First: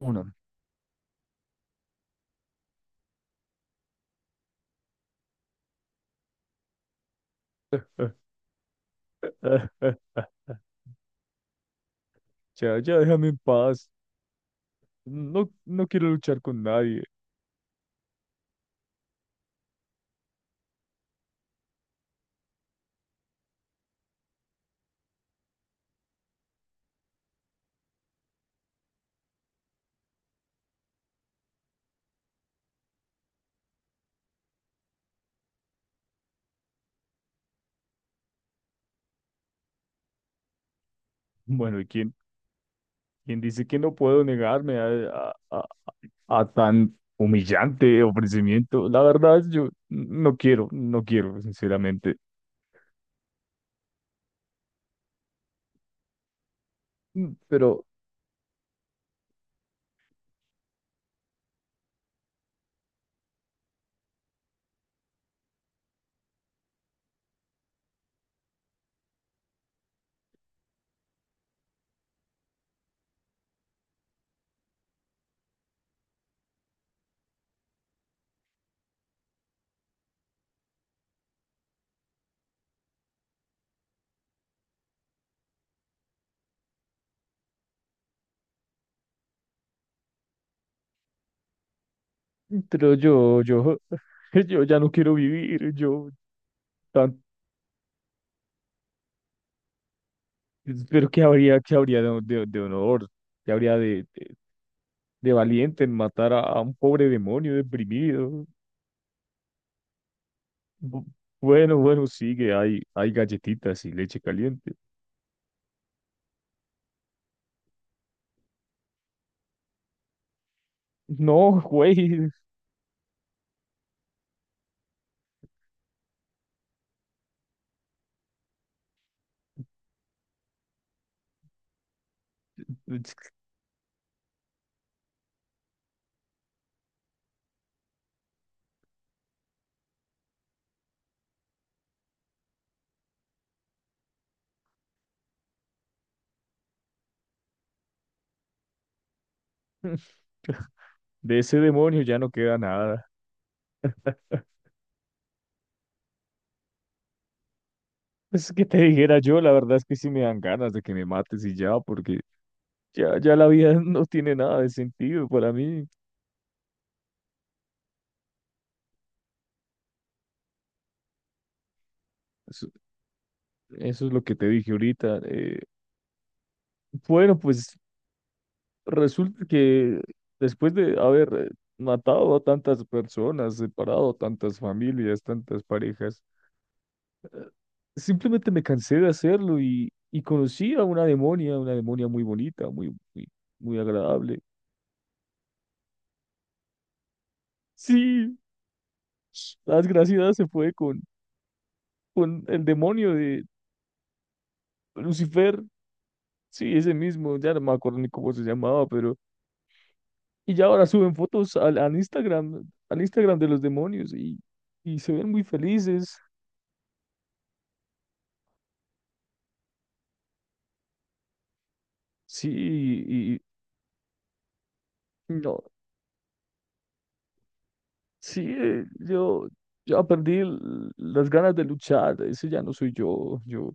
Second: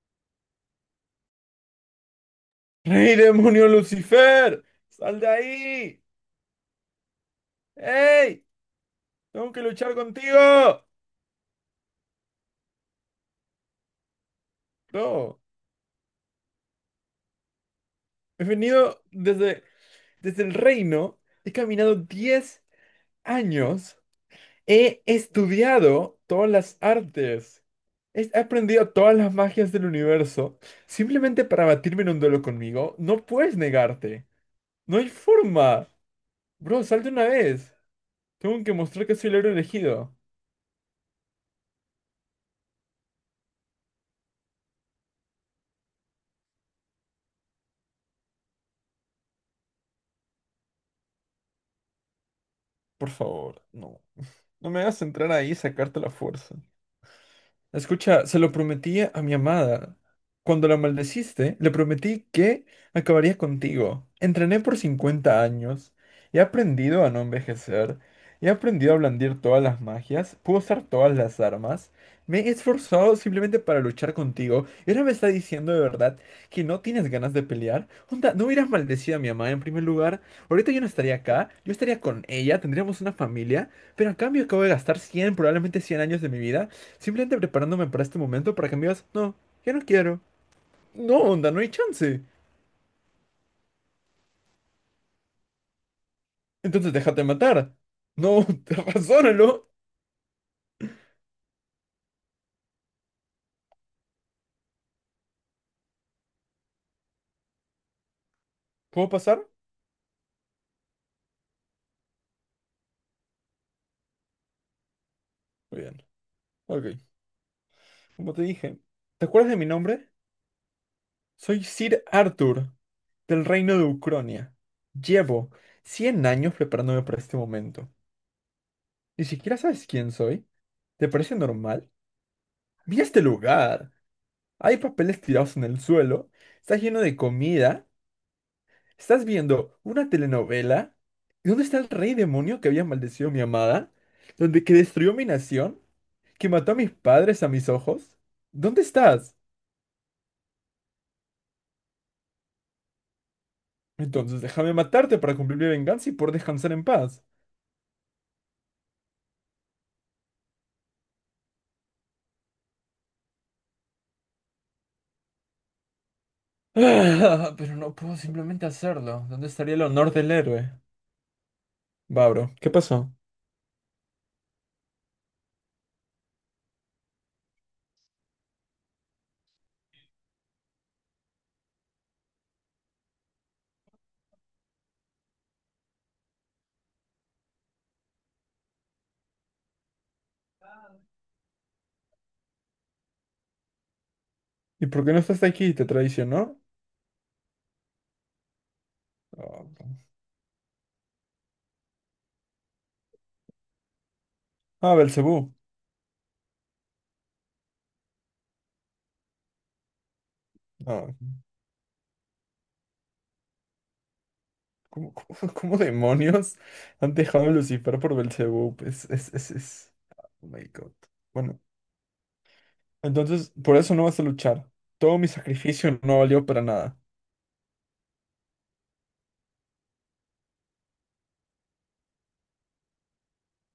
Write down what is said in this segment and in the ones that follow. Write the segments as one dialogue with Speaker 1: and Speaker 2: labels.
Speaker 1: Uno.
Speaker 2: ¡Rey demonio Lucifer! ¡Sal de ahí! ¡Ey!
Speaker 1: Eh,
Speaker 2: ¡Tengo que
Speaker 1: eh,
Speaker 2: luchar
Speaker 1: eh,
Speaker 2: contigo!
Speaker 1: Ya, ya déjame en paz.
Speaker 2: No,
Speaker 1: No, no quiero luchar con nadie.
Speaker 2: he venido desde el reino, he caminado 10 años, he estudiado todas las artes, he aprendido todas las magias del universo, simplemente para batirme en un duelo conmigo, no puedes negarte, no hay forma. Bro, sal de una vez, tengo que mostrar que soy el héroe elegido.
Speaker 1: Bueno, ¿y quién, quién dice que no puedo negarme a, a- a tan humillante ofrecimiento? La verdad, yo no quiero, no quiero, sinceramente.
Speaker 2: Por favor, no. No me hagas entrar ahí y sacarte la fuerza.
Speaker 1: Mm, Pero,
Speaker 2: Escucha, se lo prometí a mi amada. Cuando la maldeciste, le prometí que acabaría contigo. Entrené por 50 años. He aprendido a no envejecer. He aprendido a blandir todas las magias. Puedo usar todas las armas. Me he esforzado simplemente para luchar contigo. ¿Y ahora me está diciendo de verdad que no tienes ganas de pelear? Onda, no hubieras maldecido a mi amada en primer lugar. Ahorita yo no estaría acá. Yo estaría con ella. Tendríamos una familia. Pero a cambio acabo de gastar 100, probablemente 100 años de mi vida simplemente preparándome para este momento para que me digas, no, ya no quiero. No, onda, no hay chance.
Speaker 1: pero yo ya no quiero vivir.
Speaker 2: Entonces
Speaker 1: Tan,
Speaker 2: déjate matar. No, razónalo.
Speaker 1: pero ¿qué habría de, de honor? ¿Qué habría de valiente en matar a un pobre demonio deprimido?
Speaker 2: ¿Puedo pasar?
Speaker 1: Bu- Bueno, bueno, sigue, hay galletitas y leche caliente.
Speaker 2: Muy bien. Ok. Como te dije, ¿te acuerdas de mi nombre?
Speaker 1: No,
Speaker 2: Soy Sir
Speaker 1: güey,
Speaker 2: Arthur, del reino de Ucronia. Llevo 100 años preparándome para este momento. Ni siquiera sabes quién soy. ¿Te parece normal? Mira este lugar. Hay papeles tirados en el suelo. Está lleno de comida. Estás viendo una telenovela. ¿Dónde está el rey demonio que había maldecido a mi amada, donde que destruyó mi nación, que mató a mis padres a mis ojos? ¿Dónde estás?
Speaker 1: de ese demonio ya no queda nada.
Speaker 2: Entonces déjame matarte para cumplir mi venganza y poder descansar en paz.
Speaker 1: Es que te dijera yo, la verdad es que sí me dan ganas de que me mates y ya, porque ya, ya la vida no tiene nada de sentido para mí.
Speaker 2: Ah, pero no puedo simplemente hacerlo. ¿Dónde estaría el honor del héroe? Babro, ¿qué
Speaker 1: Eso,
Speaker 2: pasó?
Speaker 1: eso es lo que te dije ahorita. Bueno, pues resulta que después de haber matado a tantas personas, separado tantas familias, tantas parejas, simplemente me cansé de hacerlo y conocí a una demonia muy bonita, muy agradable.
Speaker 2: ¿Y por qué no estás aquí? ¿Te traicionó?
Speaker 1: Sí,
Speaker 2: Ah,
Speaker 1: la
Speaker 2: ok.
Speaker 1: desgraciada se fue con el demonio de
Speaker 2: Ah, Belcebú.
Speaker 1: Lucifer, sí, ese mismo, ya no me acuerdo ni cómo se llamaba, pero... Y ya ahora
Speaker 2: Ah,
Speaker 1: suben
Speaker 2: ok.
Speaker 1: fotos al, al Instagram de los demonios y se
Speaker 2: ¿Cómo,
Speaker 1: ven muy
Speaker 2: cómo- ¿Cómo
Speaker 1: felices.
Speaker 2: demonios han dejado a Lucifer por Belcebú? Oh my God. Bueno,
Speaker 1: Sí, y y-
Speaker 2: entonces por eso no vas a luchar. Todo mi
Speaker 1: no,
Speaker 2: sacrificio no valió para nada.
Speaker 1: sí, yo... Ya perdí las ganas de luchar, ese ya no soy yo. Yo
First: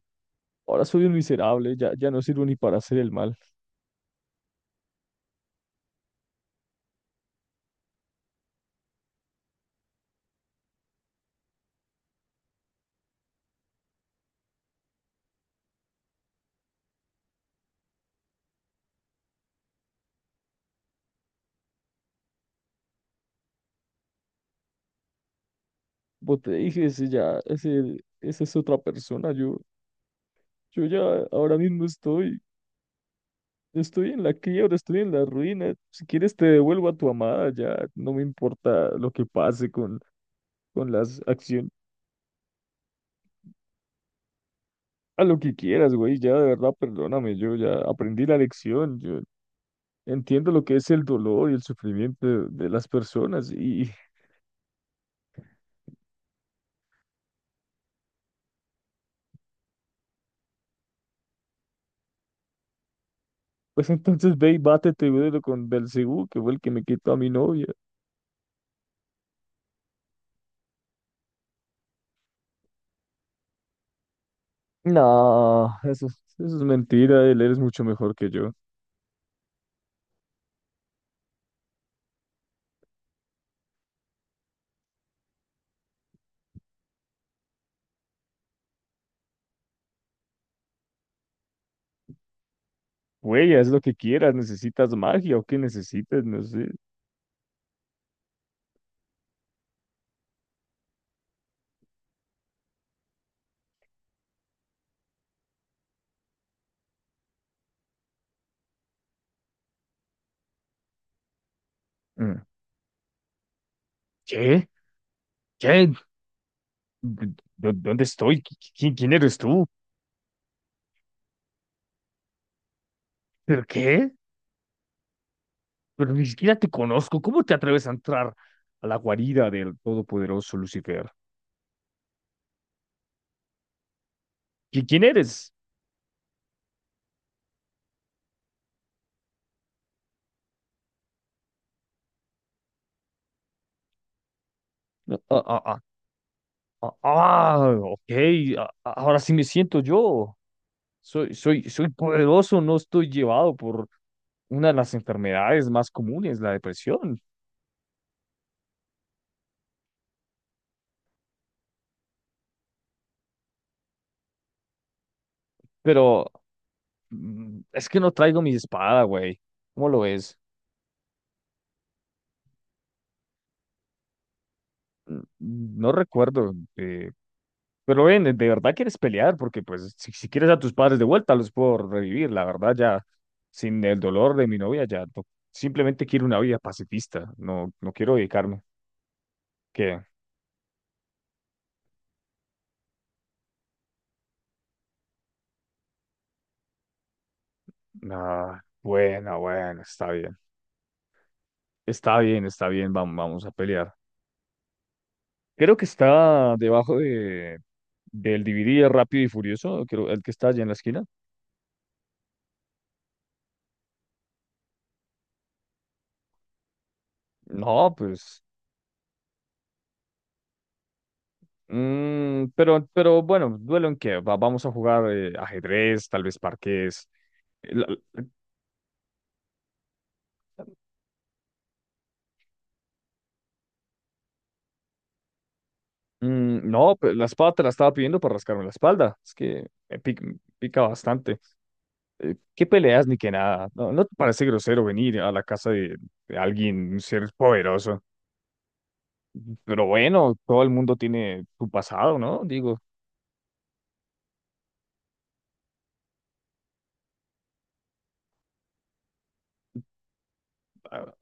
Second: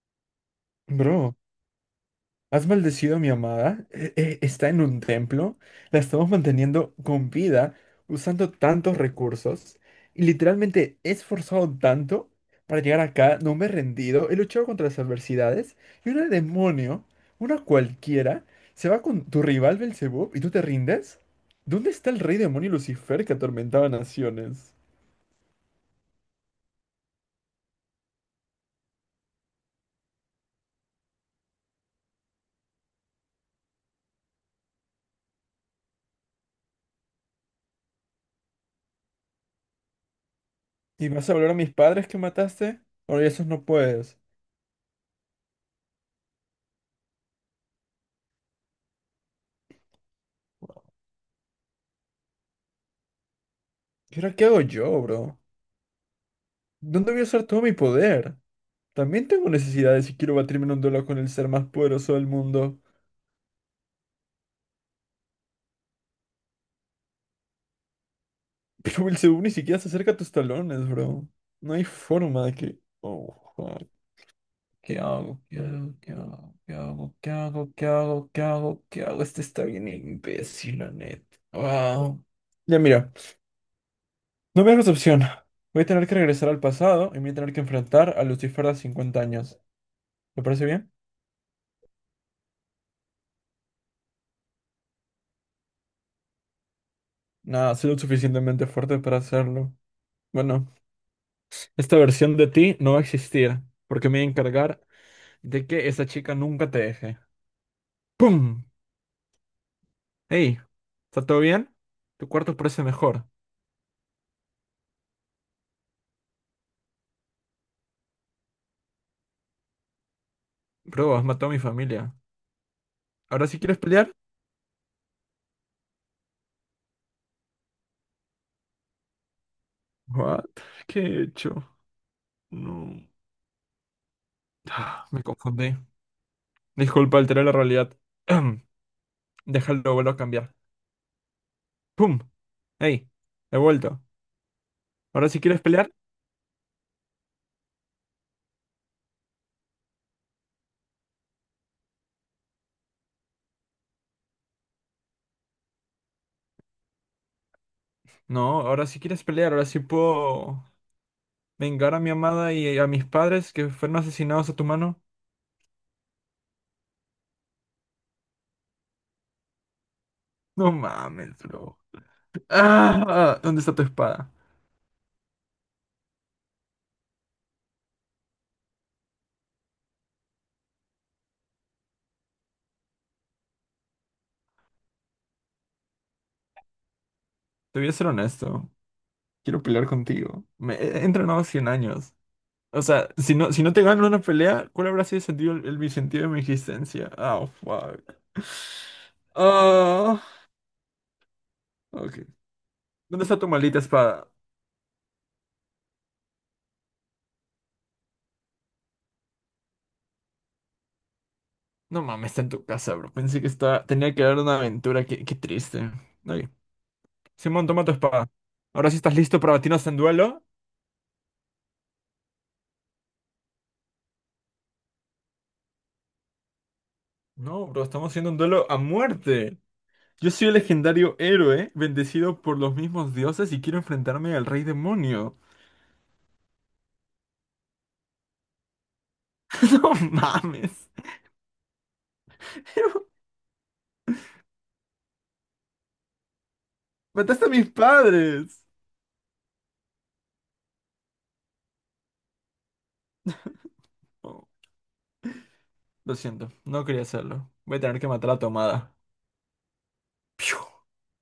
Speaker 1: ahora soy un
Speaker 2: Bro.
Speaker 1: miserable, ya, ya no sirvo ni
Speaker 2: Has
Speaker 1: para hacer el
Speaker 2: maldecido a mi
Speaker 1: mal.
Speaker 2: amada, está en un templo, la estamos manteniendo con vida, usando tantos recursos, y literalmente he esforzado tanto para llegar acá, no me he rendido, he luchado contra las adversidades, y una demonio, una cualquiera, se va con tu rival Belcebú y tú te rindes. ¿Dónde está el rey demonio Lucifer que atormentaba naciones?
Speaker 1: Como te dije, ese ya, ese, esa es otra persona. Yo ya ahora mismo estoy, estoy en la quiebra, estoy en la ruina. Si quieres te devuelvo a tu amada, ya no me importa lo que pase con
Speaker 2: ¿Y
Speaker 1: las
Speaker 2: vas a volver a
Speaker 1: acciones.
Speaker 2: mis padres que mataste? Ahora esos no puedes.
Speaker 1: A lo que quieras, güey, ya de verdad perdóname, yo ya aprendí la lección, yo entiendo lo que es el dolor y el sufrimiento de las personas. Y
Speaker 2: ¿Y ahora qué hago yo, bro? ¿Dónde voy a usar todo mi poder? También tengo necesidades si quiero batirme en un duelo con el ser más poderoso del mundo.
Speaker 1: pues entonces ve y bátete, güey, con Belcebú, que fue el que me quitó a mi novia.
Speaker 2: Pero Belzebú ni siquiera se acerca a tus talones, bro. No hay forma de que... Oh, fuck. ¿Qué hago? ¿Qué
Speaker 1: No,
Speaker 2: hago?
Speaker 1: eso,
Speaker 2: ¿Qué hago?
Speaker 1: eso es
Speaker 2: ¿Qué hago?
Speaker 1: mentira,
Speaker 2: ¿Qué
Speaker 1: él eres
Speaker 2: hago?
Speaker 1: mucho
Speaker 2: ¿Qué
Speaker 1: mejor
Speaker 2: hago?
Speaker 1: que
Speaker 2: ¿Qué
Speaker 1: yo.
Speaker 2: hago? ¿Qué hago? Este está bien imbécil, la neta. Wow. Ya mira, no me hagas opción. Voy a tener que regresar al pasado y me voy a tener que enfrentar a Lucifer de 50 años. ¿Te parece bien?
Speaker 1: Güey, haz lo que quieras, necesitas magia o qué necesitas, no sé.
Speaker 2: Nada, soy lo suficientemente fuerte para hacerlo. Bueno. Esta versión de ti no va a existir, porque me voy a encargar de que esa chica nunca te deje. ¡Pum! ¡Ey! ¿Está todo bien? Tu
Speaker 1: Mm.
Speaker 2: cuarto parece mejor.
Speaker 1: ¿Qué? ¿Qué? ¿Dó- ¿Dónde estoy? ¿Quién, quién eres tú?
Speaker 2: Bro, has matado a mi familia. ¿Ahora sí
Speaker 1: ¿Pero
Speaker 2: quieres
Speaker 1: qué?
Speaker 2: pelear?
Speaker 1: Pero ni siquiera te conozco. ¿Cómo te atreves a entrar a la guarida del todopoderoso
Speaker 2: What? ¿Qué
Speaker 1: Lucifer?
Speaker 2: he hecho? No.
Speaker 1: ¿Quién
Speaker 2: Ah, me
Speaker 1: eres?
Speaker 2: confundí. Disculpa, alteré la realidad. Déjalo, vuelvo a cambiar. ¡Pum! ¡Ey! He vuelto. ¿Ahora sí
Speaker 1: Ah, ah,
Speaker 2: quieres
Speaker 1: ah,
Speaker 2: pelear?
Speaker 1: ok, ahora sí me siento yo. Soy poderoso, no estoy llevado por una de las enfermedades más comunes, la depresión.
Speaker 2: No, ahora sí quieres pelear. Ahora sí puedo vengar a mi amada y a mis padres que fueron asesinados a tu mano.
Speaker 1: Pero es que no traigo mi espada, güey. ¿Cómo lo ves?
Speaker 2: No mames, bro. Ah, ¿dónde está tu espada?
Speaker 1: No recuerdo. Pero ven, de verdad quieres pelear? Porque pues si, si quieres a tus padres de vuelta, los puedo revivir. La verdad ya, sin el dolor de mi novia, simplemente quiero una vida pacifista. No,
Speaker 2: Te voy a
Speaker 1: no
Speaker 2: ser
Speaker 1: quiero dedicarme.
Speaker 2: honesto. Quiero pelear
Speaker 1: ¿Qué?
Speaker 2: contigo. Me he entrenado 100 años. O sea, si no te gano una pelea, ¿cuál habrá sido el sentido, mi sentido de mi existencia? Oh, fuck.
Speaker 1: Ah, bueno, bueno, está
Speaker 2: Ah,
Speaker 1: bien. Está
Speaker 2: ok.
Speaker 1: bien, está bien, vamos,
Speaker 2: ¿Dónde está
Speaker 1: vamos
Speaker 2: tu
Speaker 1: a
Speaker 2: maldita
Speaker 1: pelear.
Speaker 2: espada?
Speaker 1: Creo que está debajo de, del DVD de Rápido y Furioso, creo, el que está allá en la esquina.
Speaker 2: No mames, está en tu casa, bro. Pensé que estaba, tenía que dar una aventura. Qué triste. Ok. Simón, toma
Speaker 1: No,
Speaker 2: tu espada.
Speaker 1: pues.
Speaker 2: ¿Ahora sí estás listo para batirnos en duelo?
Speaker 1: Pero bueno, duelo en qué. Vamos a jugar ajedrez, tal vez parqués.
Speaker 2: No, bro,
Speaker 1: La-
Speaker 2: estamos haciendo un duelo a muerte. Yo soy el legendario héroe, bendecido por los mismos dioses y quiero enfrentarme al rey demonio.
Speaker 1: no, pues, la espada te la estaba pidiendo para rascarme la espalda. Es que
Speaker 2: No
Speaker 1: me
Speaker 2: mames.
Speaker 1: pica, bastante. ¿Qué peleas ni qué nada? No, ¿no te parece grosero venir a la casa de alguien, un ser
Speaker 2: Mataste a mis
Speaker 1: poderoso?
Speaker 2: padres.
Speaker 1: Pero bueno, todo el mundo tiene su pasado, ¿no? Digo,
Speaker 2: Oh, lo siento, no quería hacerlo. Voy a tener que matar a Tomada. Piu.
Speaker 1: ah,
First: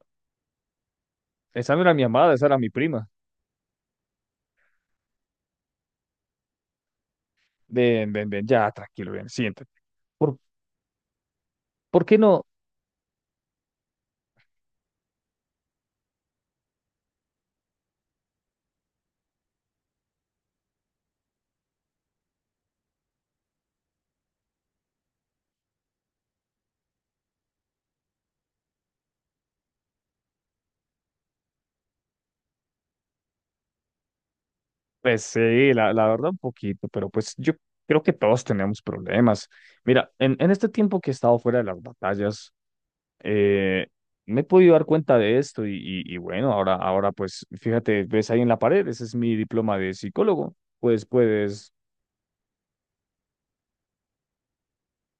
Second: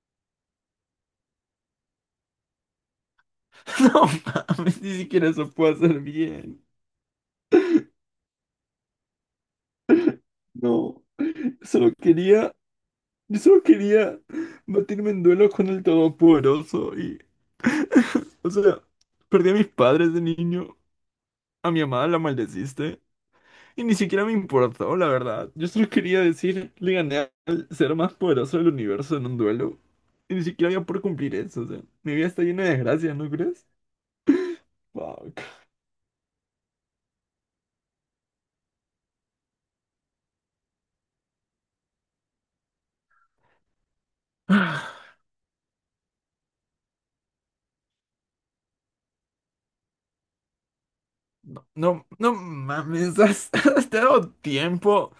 Speaker 1: esa no era mi amada, esa era mi prima.
Speaker 2: No mames, ni siquiera eso puedo hacer bien.
Speaker 1: Ven, ven, ven, ya, tranquilo, ven, siéntate. ¿Por,
Speaker 2: No, solo
Speaker 1: por qué no?
Speaker 2: quería, solo quería batirme en duelo con el Todopoderoso y, o sea, perdí a mis padres de niño. A mi amada la maldeciste. Y ni siquiera me importó, la verdad. Yo solo quería decir, le gané al ser más poderoso del universo en un duelo. Y ni siquiera había por cumplir eso, o sea, mi vida está llena de desgracias, ¿no crees?
Speaker 1: Pues
Speaker 2: Fuck.
Speaker 1: sí, la verdad un poquito, pero pues yo creo que todos tenemos problemas. Mira, en este tiempo que he estado fuera de las batallas, eh, me he podido dar cuenta de esto y bueno, ahora, ahora pues fíjate, ves ahí en la pared, ese es mi diploma de psicólogo. Pues puedes,
Speaker 2: No, no mames, has dado tiempo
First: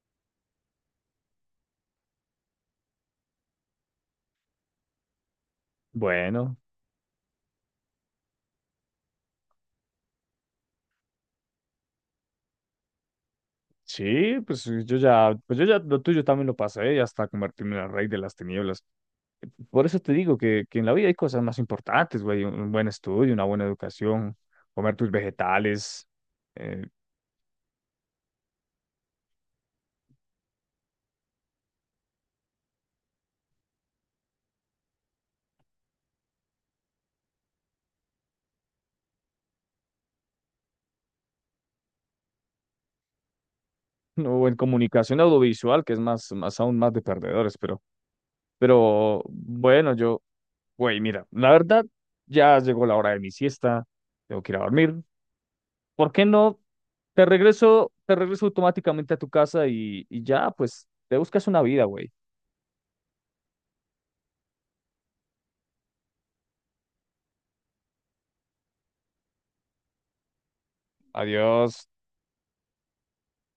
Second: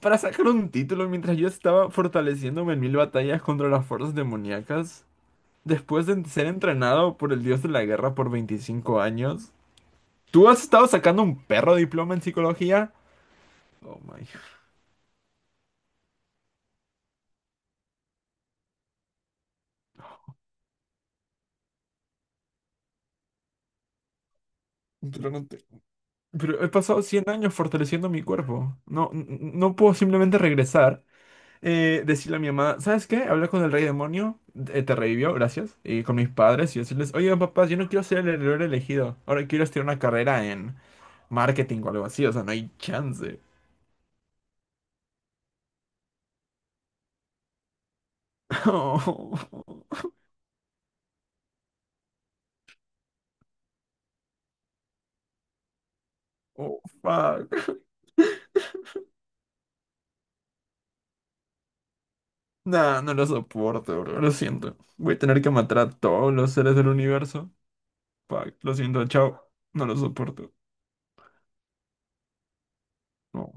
Speaker 2: para sacar un título mientras yo estaba fortaleciéndome en mil batallas contra las fuerzas demoníacas. Después de ser
Speaker 1: bueno,
Speaker 2: entrenado por el dios de la guerra por 25 años. ¿Tú has estado sacando un perro diploma en psicología? Oh my.
Speaker 1: sí, pues yo ya lo tuyo también lo pasé y hasta convertirme en el rey de las tinieblas. Por eso te digo que en la vida hay cosas más importantes, güey. Un buen estudio, una buena educación, comer tus
Speaker 2: Pero no.
Speaker 1: vegetales,
Speaker 2: Pero he
Speaker 1: eh,
Speaker 2: pasado 100 años fortaleciendo mi cuerpo. No, no puedo simplemente regresar, decirle a mi mamá, ¿sabes qué? Hablar con el rey demonio, te revivió, gracias. Y con mis padres y decirles, oigan papás, yo no quiero ser el heredero elegido. Ahora quiero estudiar una carrera en marketing o algo así, o sea, no hay chance.
Speaker 1: ¿no? O en comunicación audiovisual, que es más, más aún más de perdedores, pero bueno, yo, güey, mira, la verdad, ya llegó la hora de mi siesta, tengo que ir a dormir. ¿Por qué no?
Speaker 2: Oh, fuck.
Speaker 1: Te regreso automáticamente a tu casa y ya, pues, te buscas una vida, güey.
Speaker 2: Nah, no lo soporto, bro. Lo siento. Voy a tener que matar a todos los seres del universo. Fuck, lo siento, chao. No lo soporto.
Speaker 1: Adiós.
Speaker 2: No.